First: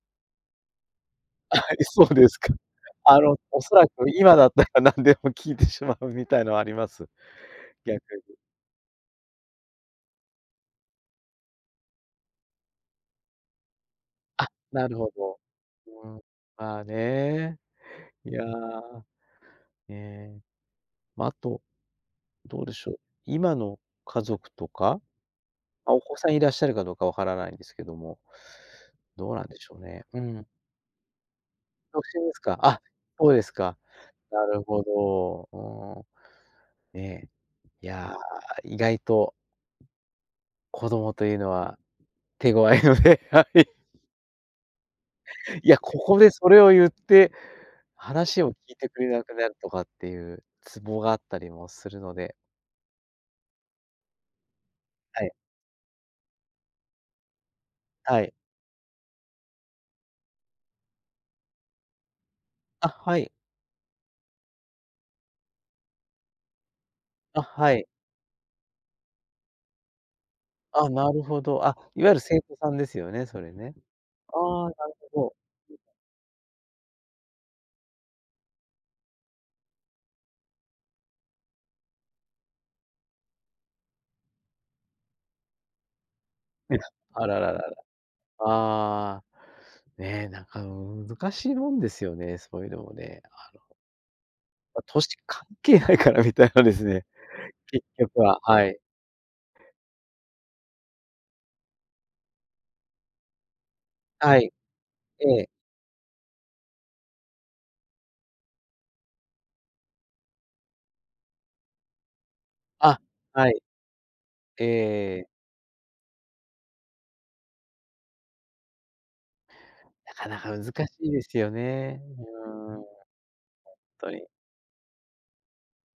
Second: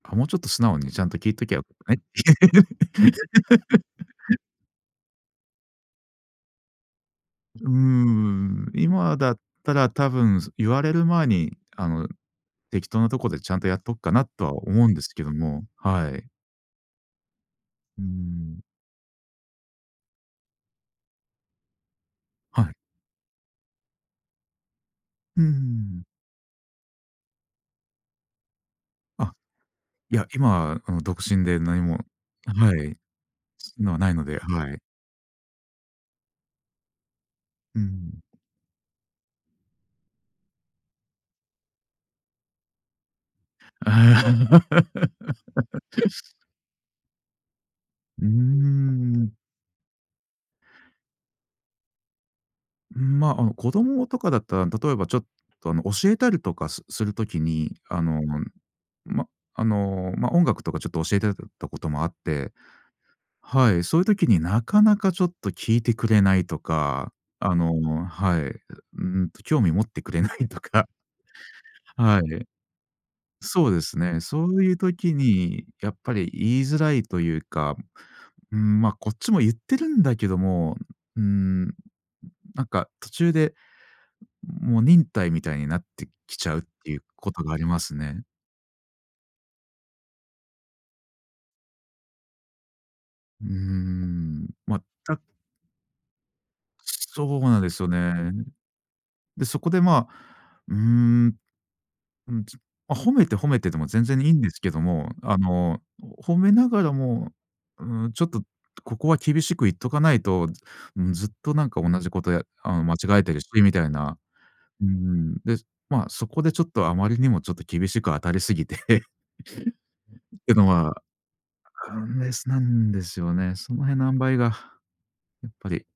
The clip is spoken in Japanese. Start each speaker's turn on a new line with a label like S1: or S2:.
S1: あ、もうちょっと素直にちゃんと聞いときゃ、
S2: は
S1: よか
S2: い、
S1: ったね。
S2: そうですか。あの、おそらく今 だったら、何でも聞いてしまうみたいのはあります、
S1: うー
S2: 逆に。
S1: ん、今だったら多分言われる前に、あの、適当なとこでちゃんとやっとくかなと
S2: あ、
S1: は思
S2: な
S1: うん
S2: る
S1: です
S2: ほ
S1: けど
S2: ど。
S1: も、
S2: う
S1: は
S2: ーん、
S1: い。
S2: まあね。
S1: うー
S2: いや、
S1: ん。
S2: え、ま、あとど
S1: は
S2: うで
S1: い。
S2: しょう、今の家族とか、
S1: うー
S2: ま、
S1: ん。
S2: お子さんいらっしゃるかどう分からないんですけども、ど
S1: あ、
S2: うなんでしょうね？
S1: い
S2: う
S1: や、
S2: ん。
S1: 今、あの、独身で何も
S2: 独身ですか。
S1: は
S2: あ、
S1: い。
S2: そうです
S1: そ
S2: か。
S1: うのはないので、
S2: なる
S1: はい。
S2: ほど。うーん。ね、
S1: うー
S2: いや、
S1: ん。
S2: 意外と子供というのは手ごわいので、はい。いや、ここ でそれを言って、
S1: うー
S2: 話を聞いてくれな
S1: ん。
S2: くなるとかっていうツボがあったりもするので。
S1: うん、ま、あの子供とかだったら、例えばちょ
S2: は
S1: っ
S2: い。
S1: と、あの、教えたりとかすする時に、あの、
S2: はい。
S1: ま、あの、ま、音楽とかちょっと教えてたこともあって。
S2: あ、はい。
S1: はい、そういう時になかなかちょっと聞いてくれないとか、
S2: あ、
S1: あ
S2: はい。
S1: の、はい、うーんと、興味持ってくれないとか。
S2: あ、なるほど。あ、いわゆる
S1: は
S2: 生
S1: い。
S2: 徒さんですよね、それ
S1: そ
S2: ね。
S1: うですね。そ
S2: あ
S1: う
S2: あ、な
S1: い
S2: る
S1: う時
S2: ほ
S1: に
S2: ど。
S1: やっぱり言いづらいというか、うーん、ま、こっちも言ってるんだけども、うーん。なんか途中で、もう忍耐みたいになってきちゃうっ
S2: いや。
S1: ていう
S2: あ
S1: こ
S2: ら
S1: と
S2: ら
S1: があ
S2: らら。
S1: りますね。
S2: ああ。ね、なんか難しいもんですよね、そういうのもね。
S1: うー
S2: [unintelligible]
S1: ん、ま、
S2: 歳
S1: た
S2: 関係ないから、みたいなですね。
S1: そうなんです
S2: 結
S1: よ
S2: 局
S1: ね。
S2: は。はい。
S1: で、そこでまあ、うーん、うんずま、褒めて褒めてでも全然いい
S2: は
S1: んで
S2: い。
S1: すけども、
S2: え
S1: あ
S2: え。
S1: の、褒めながらも、うーん、ちょっとここは厳しく言っとかないと、うずっとなんか同じことやあの、間
S2: あ、
S1: 違えてるし、
S2: はい。
S1: みたいな。
S2: ええ
S1: うー
S2: ええ。
S1: ん、で、ま、そこでちょっとあまりにもちょっと厳しく当たりすぎてっ
S2: なかなか
S1: て
S2: 難
S1: の
S2: し
S1: は、
S2: いですよ
S1: ア
S2: ね、
S1: イナス
S2: う
S1: な
S2: ーん。ほん
S1: んですよね。その辺の
S2: と
S1: 塩
S2: に。
S1: 梅が、やっぱり